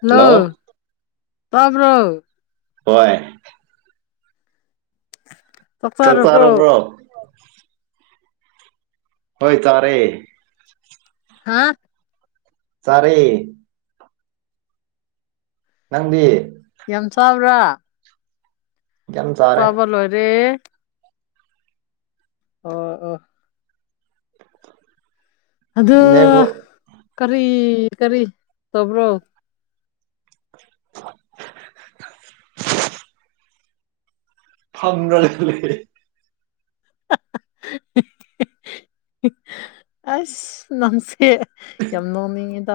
Hello ꯇꯥꯕ꯭ꯔꯣ ꯍꯣꯏ ꯆꯥꯛ ꯄꯥꯔꯨꯕ꯭ꯔꯣ ꯍꯣꯏ ꯇꯥꯔꯦ ꯍꯥ ꯆꯥꯔꯦ ꯅꯪꯗꯤ ꯌꯥꯝ ꯆꯥꯕ꯭ꯔꯥ ꯌꯥꯝ ꯆꯥꯛ ꯆꯥꯔꯦ ꯆꯥꯕ ꯂꯣꯏꯔꯦ ꯑꯣ ꯑꯣ ꯑꯗꯨ ꯅꯦꯕꯨ ꯀꯔꯤ ꯀꯔꯤ ꯇꯧꯕ꯭ꯔꯣ ꯐꯝꯔꯒꯥ ꯂꯩ ꯑꯁ ꯅꯪꯁꯦ ꯌꯥꯝ ꯅꯣꯛꯅꯤꯡꯉꯤꯗ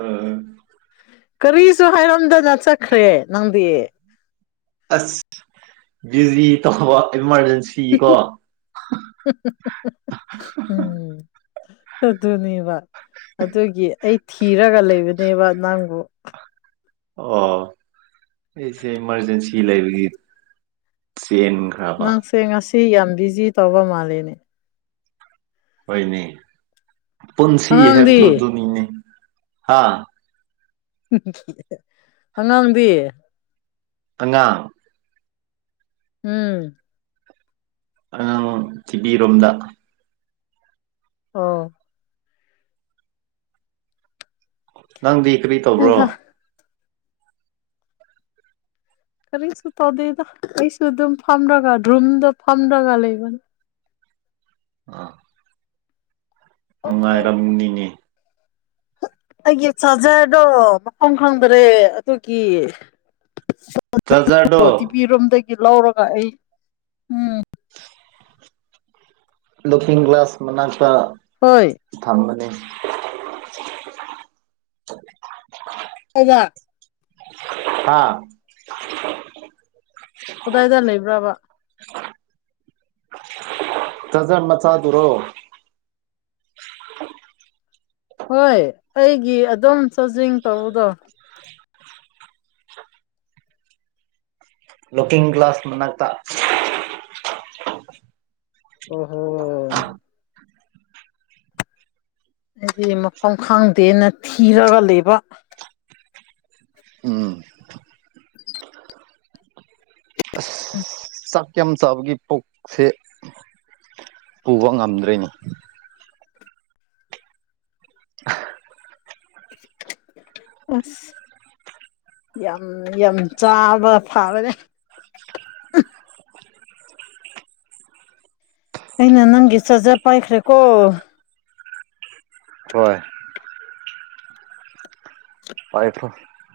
ꯎꯝ ꯎꯝ ꯀꯔꯤꯁꯨ ꯍꯥꯏꯔꯝꯗꯅ ꯆꯠꯈ꯭ꯔꯦ ꯅꯪꯗꯤ ꯑꯁ ꯕꯤꯖꯤ ꯇꯧꯕ ꯏꯃꯥꯔꯖꯦꯟ ꯁꯤꯀꯣ [unintelligible] ꯎꯝ ꯑꯗꯨꯅꯦꯕ ꯑꯗꯨꯒꯤ ꯑꯩ ꯊꯤꯔꯒ ꯂꯩꯕꯅꯦꯕ ꯅꯪꯕꯨ ꯑꯣ ꯑꯩꯁꯦ ꯏꯃꯥꯔꯖꯦꯟꯁꯤ ꯂꯩꯕꯒꯤ ꯆꯦꯟꯒ ꯅꯪꯁꯦ ꯉꯁꯤ ꯌꯥꯝ ꯕꯤꯖꯤ ꯇꯧꯕ ꯃꯥꯜꯂꯦꯅꯦ ꯍꯣꯏꯅꯦ ꯄꯨꯟꯁꯤ ꯑꯉꯥꯡꯗꯤ ꯍꯥꯏꯕꯗꯣ ꯑꯗꯨꯅꯤꯅꯦ ꯍꯥ ꯑꯉꯥꯡꯗꯤ ꯑꯉꯥꯡ ꯎꯝ ꯑꯉꯥꯡ ꯇꯤꯕꯤꯔꯣꯝꯗ ꯑꯣ ꯅꯪꯗꯤ ꯀꯔꯤ ꯇꯧꯕ꯭ꯔꯣ ꯍꯩꯍꯥ ꯀꯔꯤꯁꯨ ꯇꯧꯗꯗ ꯑꯩꯁꯨ ꯑꯗꯨꯝ ꯐꯝꯔꯒ ꯔꯨꯝꯗꯣ ꯐꯝꯔꯒ ꯂꯩꯕ ꯑ ꯅꯨꯡꯉꯥꯏꯔꯝꯅꯤꯅꯦ ꯑꯩꯒꯤ ꯆꯥꯖꯔꯗꯣ ꯃꯐꯝ ꯈꯪꯗꯔꯦ ꯑꯗꯨꯒꯤ꯫ ꯆꯥꯔꯖꯔꯗꯣ ꯇꯤꯚꯤꯔꯣꯝꯗꯒꯤ ꯂꯧꯔꯒ ꯑꯩ ꯎꯝ꯫ ꯂꯨꯀꯤꯡ ꯒꯂꯥꯁ ꯃꯅꯥꯛꯇ꯫ ꯍꯣꯏ꯫ ꯊꯝꯕꯅꯦ꯫ [unintelligible] ꯑꯩꯗ ꯍꯥꯥ꯫ ꯀꯗꯥꯏꯗ ꯂꯩꯕ꯭ꯔꯕ꯫ ꯆꯥꯔꯖꯔ ꯃꯆꯥꯥꯗꯨꯔꯣ꯫ ꯍꯣꯏ ꯑꯩꯒꯤ ꯑꯗꯨꯝ ꯆꯥꯔꯖꯤꯡ ꯇꯧꯕꯗꯣ꯫ ꯂꯨꯀꯤꯡ ꯒꯂꯥ꯭ꯁꯇ ꯃꯅꯥꯛꯇ꯫ [unintelligible] ꯑꯣ ꯍꯣ꯫ ꯑꯩꯗꯤ ꯃꯐꯝ ꯈꯪꯗꯦꯅ ꯊꯤꯔꯒ ꯂꯩꯕ꯫ ꯎꯝ꯫ ꯑꯁ ꯆꯥꯛ ꯌꯥꯝ ꯆꯥꯕꯒꯤ ꯄꯨꯛꯁꯦ ꯄꯨꯕ ꯉꯝꯗꯔ꯭ꯦꯅꯦ꯫ ꯑꯁ꯫ ꯌꯥꯝ-ꯌꯥꯝ ꯆꯥꯕ ꯐꯥꯕꯅꯦ꯫ ꯑꯩꯅ ꯅꯪꯒꯤ ꯆꯥꯔꯖꯔ ꯄꯥꯏꯈ꯭ꯔꯦꯀꯣ꯫ ꯍꯣꯏ꯫ ꯄꯥꯏꯈꯔꯣ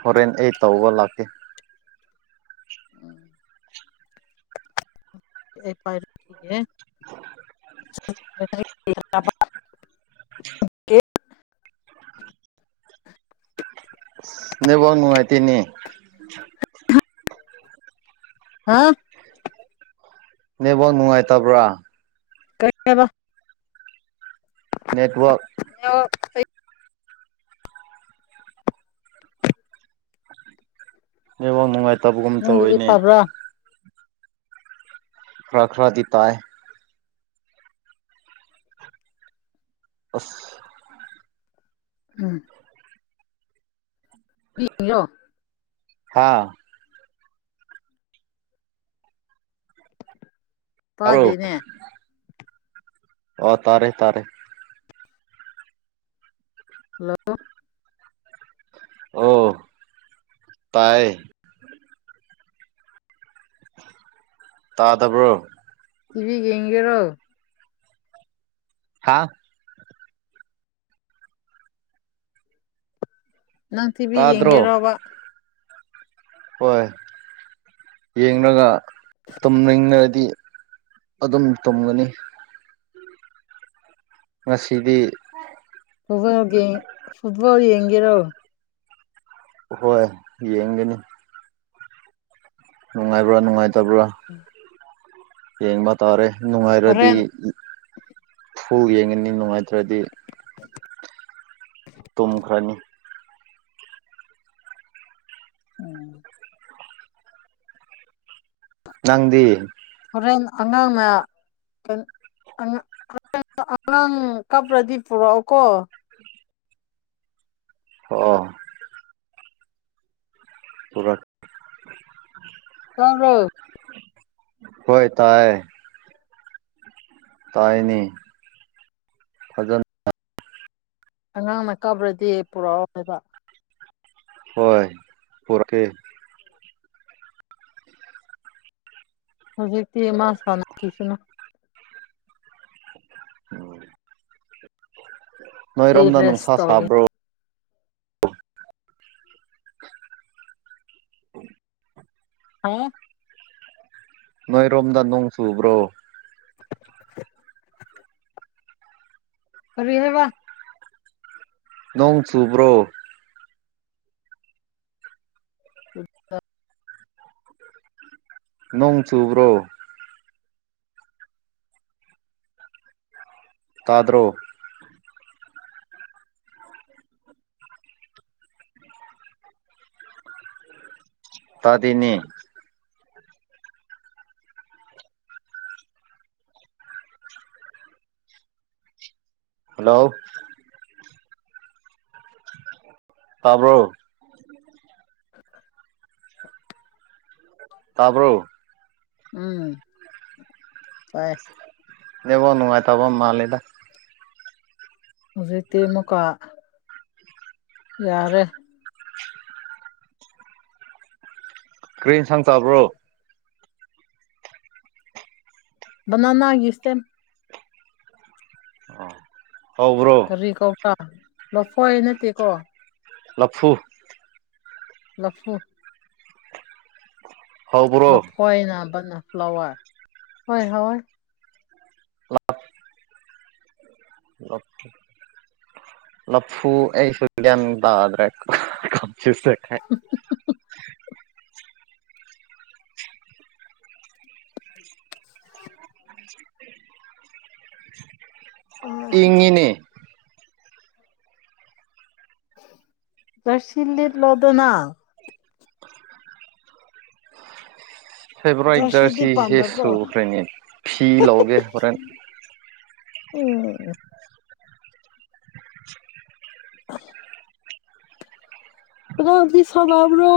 ꯍꯣꯔꯦꯟ ꯑꯩ ꯇꯧꯕ ꯂꯥꯛꯀꯦ ꯑꯩ ꯄꯥꯏꯔꯨꯈꯤꯒꯦ [unintelligible] ꯅꯦꯠꯋꯥꯛ ꯅꯨꯉꯥꯏꯇꯦꯅꯦ [inaudible] ꯍꯥ ꯅꯦꯠꯋꯥꯛ ꯅꯨꯡꯉꯥꯏꯇꯕ꯭ꯔꯥ ꯀꯩ ꯍꯥꯏꯕ ꯅꯦꯠꯋꯥꯛ [unintelligible] ꯅꯦꯠꯋꯥꯛ ꯅꯨꯡꯉꯥꯏꯇꯕꯒꯨꯝ ꯅꯪꯒꯤꯗꯤ ꯇꯧꯋꯤꯅꯦ ꯐꯕ꯭ꯔꯥ ꯈ꯭ꯔꯥ ꯈ꯭ꯔꯥꯗꯤ ꯇꯥꯏ ꯑꯁ ꯎꯝ [unintelligible] ꯍꯥꯥ ꯇꯥꯕ꯭ꯔꯣ ꯇꯥꯗꯦꯅꯦ ꯑꯣ ꯇꯥꯔꯦ ꯇꯥꯔꯦ ꯍꯜꯂꯣ ꯑꯣ ꯇꯥꯏ ꯇꯥꯗꯕ꯭ꯔꯣ ꯇꯤꯚꯤ ꯌꯦꯡꯒꯦꯔꯣ ꯍꯥꯥ ꯅꯪ ꯇꯤꯚꯤ ꯇꯥꯗ꯭ꯔꯣ ꯌꯦꯡꯒꯦꯔꯣꯕ ꯍꯣꯏ ꯌꯦꯡꯂꯒ ꯇꯨꯝꯅꯤꯡꯉꯗꯤ ꯑꯗꯨꯝ ꯇꯨꯝꯒꯅꯤ ꯉꯁꯤꯗꯤ [unintelligible] ꯒꯤ ꯐꯨꯠꯕꯣꯜ ꯌꯦꯡꯒꯦꯔꯣ ꯍꯣꯏ ꯌꯦꯡꯒꯅꯤ ꯅꯨꯡꯉꯥꯏꯕ꯭ꯔꯥ ꯅꯨꯡꯉꯥꯏꯇꯕ꯭ꯔꯥ ꯌꯦꯡꯕ ꯇꯥꯔꯦ ꯅꯨꯡꯉꯥꯏꯔꯗꯤ ꯍꯣꯔꯦꯟ ꯐꯨꯜ ꯌꯦꯡꯒꯅꯤ ꯅꯨꯡꯉꯥꯏꯇ꯭ꯔꯥꯗꯤ ꯇꯨꯝꯈ꯭ꯔꯥꯅꯤ ꯎꯝ ꯅꯪꯗꯤ ꯍꯣꯔꯦꯟ ꯑꯉꯥꯡꯅ ꯑꯉꯥꯡ [unintelligible] ꯑꯉꯥꯡ ꯀꯞꯔꯗꯤ ꯄꯨꯔꯛꯑꯣ ꯀꯣ ꯍꯣ ꯄꯨꯨꯔꯛ ꯇꯥꯕ꯭ꯔꯣ ꯍꯣꯏ ꯇꯥꯏ ꯇꯥꯏꯅꯦ ꯐꯖꯟ ꯑꯉꯥꯡꯅ ꯀꯥꯞꯔꯗꯤ ꯄꯨꯔꯛꯑꯣ ꯍꯥꯏꯕ ꯍꯣꯏ ꯄꯨꯔꯛꯀꯦ ꯍꯧꯖꯤꯛꯇꯤ ꯃꯥ ꯁꯥꯟꯅꯈꯤꯁꯨꯅꯨ ꯎꯝ ꯑꯩ ꯅꯣꯏꯔꯣꯝꯗ ꯔꯦꯁ ꯅꯨꯡꯁꯥ ꯇꯧꯒꯦ ꯁꯥꯕ꯭ꯔꯣ ꯍꯥ ꯅꯣꯏꯔꯣꯝꯗ ꯅꯣꯡ ꯆꯨꯕ꯭ꯔꯣ ꯀꯔꯤ ꯍꯥꯏꯕ ꯅꯣꯡ ꯆꯨꯕ꯭ꯔꯣ [unintelligible] ꯅꯣꯡ ꯆꯨꯕ꯭ꯔꯣ ꯇꯥꯗ꯭ꯔꯣ ꯇꯥꯗꯦꯅꯦ ꯍꯜꯂꯣ ꯇꯥꯕ꯭ꯔꯣ [inaudible] ꯇꯥꯕ꯭ꯔꯣ ꯎꯝ ꯇꯥꯏ ꯅꯦꯠꯋꯥꯥꯛ ꯅꯨꯡꯉꯥꯏꯇꯥꯕꯥ ꯃꯥꯜꯂꯦꯗ ꯍꯧꯖꯤꯛꯇꯤ ꯃꯨꯛꯀꯥ ꯌꯥꯔꯦ ꯀꯔꯤ ꯏꯟꯁꯥꯡ ꯆꯥꯕ꯭ꯔꯣ ꯕꯅꯅꯥ ꯒꯤ ꯏꯇꯦꯝ ꯑ ꯍꯥꯎꯕ꯭ꯔꯣ ꯀ꯭ꯔꯤ ꯀꯧꯄ꯭ꯔꯥ ꯂꯐꯣꯏ ꯅꯠꯇꯦꯀꯣ ꯂꯐꯨ ꯂꯐꯨ ꯍꯥꯎꯕꯣꯔꯣ ꯈꯣꯏꯅ ꯕꯟꯅꯥ ꯐ꯭ꯂꯣꯋꯔ ꯍꯣꯏ ꯍꯥꯎꯋꯦ [unintelligible] ꯂꯐꯨ ꯑꯩꯁꯨꯨ ꯒꯌꯦ꯭ꯟ ꯇꯗ꯭ꯔꯦ ꯀꯟꯐꯤꯌꯨꯁ ꯆꯠꯈ꯭ꯔꯦ [unintelligible] [inaudible] ꯏꯪꯉꯦꯅꯦ ꯖꯥꯔꯁꯤ ꯂꯤꯠꯂꯣꯗꯅ ꯐꯦꯕ꯭ꯔꯥꯏꯠ ꯖꯔꯁꯤꯗꯤ ꯖꯔꯁꯤꯁꯦ ꯄꯥꯝꯗꯕ꯭ꯔꯣ ꯁꯨꯈ꯭ꯔꯦꯅꯦ ꯐꯤ ꯂꯧꯒꯦ ꯍꯣꯔꯦꯟ ꯎꯝ [unintelligible] ꯑꯗꯣ ꯍꯧꯖꯤꯛ ꯁꯅꯕ꯭ꯔꯣ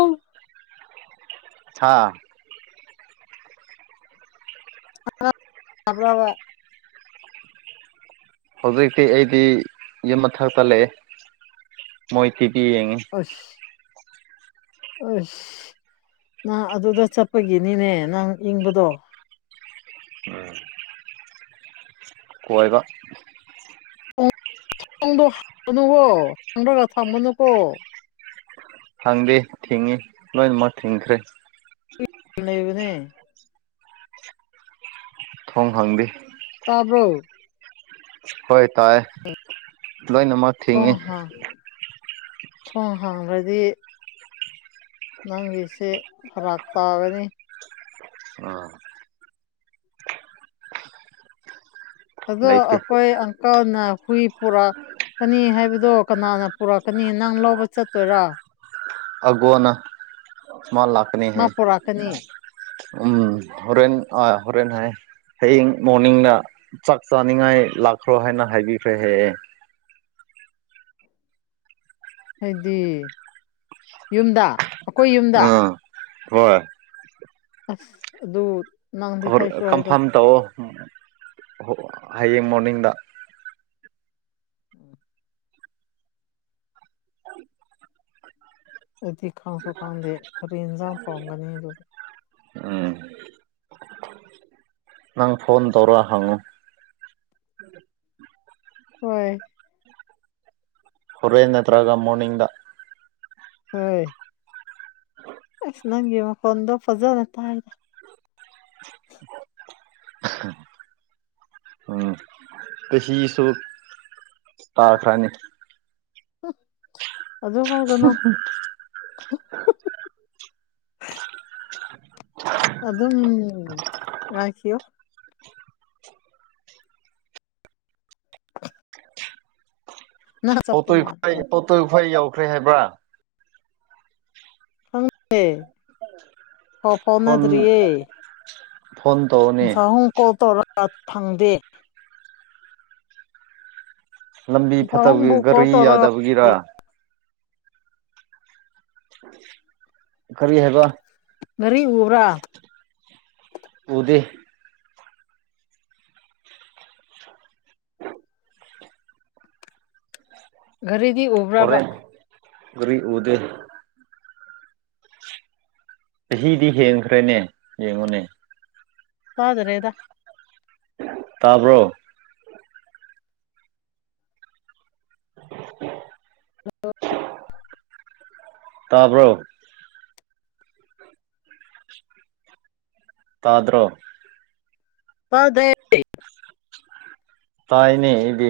ꯁꯥ [unintelligible] ꯕ꯭ꯔꯥꯕ ꯍꯧꯖꯤꯛꯇꯤ ꯑꯩꯗꯤ ꯌꯨꯝ ꯃꯊꯛꯇ ꯂꯩꯌꯦ ꯃꯣꯏ ꯇꯤꯚꯤ ꯌꯦꯡꯉꯤ ꯑꯁ ꯑꯁ ꯅꯪ ꯑꯗꯨꯗ ꯆꯠꯄꯒꯤꯅꯤꯅꯦ ꯅꯪ ꯏꯪꯕꯗꯣ [unintelligible] ꯀꯣꯏꯕ ꯊꯣꯡꯗꯣ [unintelligible] ꯅꯨꯀꯣ ꯍꯥꯡꯔꯒ ꯊꯝꯃꯅꯨꯀꯣ ꯍꯥꯡꯗꯦ ꯊꯤꯡꯉꯤ ꯂꯣꯏꯅꯃꯛ ꯊꯤꯡꯈ꯭ꯔꯦ [unintelligible] ꯂꯩꯕꯅꯦ ꯊꯣꯡ ꯍꯥꯡꯗꯦ ꯇꯥꯕ꯭ꯔꯣ ꯍꯣꯏ ꯇꯥꯏꯌꯦ ꯂꯣꯏꯅꯃꯛ ꯊꯤꯡꯉꯤ ꯊꯣꯡ ꯍꯥꯡ ꯊꯣꯡ ꯍꯥꯡꯈ꯭ꯔꯗꯤ ꯅꯪꯒꯤꯁꯦ ꯐꯔꯥꯛ ꯇꯥꯒꯅꯤ ꯑ ꯑꯗꯣ ꯂꯩꯇꯦ ꯑꯩꯈꯣꯏ ꯑꯪꯀꯜꯅ ꯍꯨꯏ ꯄꯨꯔꯛ ꯀꯅꯤ ꯍꯥꯏꯕꯗꯣ ꯀꯅꯥꯅ ꯄꯨꯔꯛꯀꯅꯤ ꯅꯪ ꯂꯧꯕ ꯆꯠꯇꯣꯏꯔꯣ ꯑꯒꯣꯅ ꯃꯥ ꯂꯥꯛꯀꯅꯤ ꯃꯥ ꯍꯥꯏ ꯄꯨꯔꯛꯀꯅꯤ ꯎꯝ ꯍꯣꯔꯦꯟ ꯑ ꯍꯣꯔꯦꯟ ꯍꯥꯏ ꯍꯌꯦꯡ ꯃꯣꯔꯅꯤꯡꯅ ꯆꯥꯛ ꯆꯥꯅꯤꯡꯉꯥꯏ ꯂꯥꯛꯈ꯭ꯔꯣ ꯍꯥꯏꯅ ꯍꯥꯏꯕꯤꯈ꯭ꯔꯦ ꯍꯌꯦꯡ ꯍꯥꯏꯗꯤ ꯌꯨꯝꯗ ꯑꯩꯈꯣꯏ ꯌꯨꯝꯗ ꯑꯥ ꯍꯣꯏ ꯑꯁ ꯑꯗꯨ ꯅꯪꯗꯤ ꯍꯥꯏꯁꯨ ꯍꯥꯏꯗ ꯀꯟꯐꯥꯝ ꯇꯧꯑꯣ ꯍꯌꯦꯡ ꯃꯣꯔꯅꯤꯡꯗ ꯎꯝ ꯑꯗꯨꯗꯤ ꯈꯪꯁꯨ ꯈꯪꯗꯦ ꯀꯔꯤ ꯏꯟꯖꯥꯡ ꯊꯣꯡꯒꯅꯤ ꯑꯗꯨ ꯎꯝ ꯅꯪ ꯐꯣꯟ ꯇꯧꯔꯛ ꯍꯪꯉꯣ ꯍꯣꯏ ꯍꯣꯔꯦꯟ ꯅꯠꯇ꯭ꯔꯒ ꯃꯣꯔꯅꯤꯡꯗ ꯍ ꯑꯁ ꯅꯪꯒꯤ ꯃꯈꯣꯟꯗꯣ ꯐꯖꯅꯇꯥꯗ ꯎꯝ ꯆꯍꯤꯁꯨ ꯇꯥꯈ꯭ꯔꯅꯤ ꯑꯗꯨ ꯍꯥꯏꯒꯅꯣ ꯑꯗꯨꯝ ꯉꯥꯏꯈꯤꯌꯣ [unintelligible] ꯅꯪ ꯆꯠꯄ ꯑꯣꯇꯣꯏ ꯈ꯭ꯋꯥꯏ ꯃꯥꯜꯂꯦꯗ [unintelligible] ꯈ꯭ꯋꯥꯏ ꯌꯥꯎꯈ꯭ꯔꯦ ꯍꯥꯏꯕ꯭ꯔꯥ ꯈꯪꯗꯦ ꯄꯥꯎ ꯐꯣꯟ ꯐꯥꯎꯅꯗ꯭ꯔꯤꯌꯦ ꯐꯣꯟ ꯇꯧꯋꯣ ꯁꯥꯍꯨꯝ ꯀꯣꯜ ꯇꯧꯔ ꯐꯪꯗꯦ ꯂꯝꯕꯤ ꯐꯠꯇꯕꯒꯤ ꯄꯥꯕꯨꯡꯕꯨ ꯀꯣꯜ ꯒꯥꯔꯤ ꯇꯧꯔꯒ ꯌꯥꯗꯕꯒꯤꯔ [unintelligible] ꯀꯔꯤ ꯍꯥꯏꯕ ꯒꯔꯤ ꯎꯕ꯭ꯔꯥ ꯎꯗꯦ ꯒꯔꯤꯗꯤ ꯎꯕ ꯑꯣꯔꯦ ꯒꯔꯤ ꯎꯗꯦ ꯆꯍꯤꯗꯤ ꯍꯦꯟꯈ꯭ꯔꯦꯅꯦ ꯌꯦꯡꯉꯨꯅꯦ ꯇꯥꯗꯔꯦꯗ ꯇꯥꯕ꯭ꯔꯣ ꯍꯜꯂꯣ ꯇꯥꯕ꯭ꯔꯣ ꯇꯥꯗ꯭ꯔꯣ ꯇꯥꯗꯦ ꯇꯥꯏꯅꯦ ꯑꯩꯗꯤ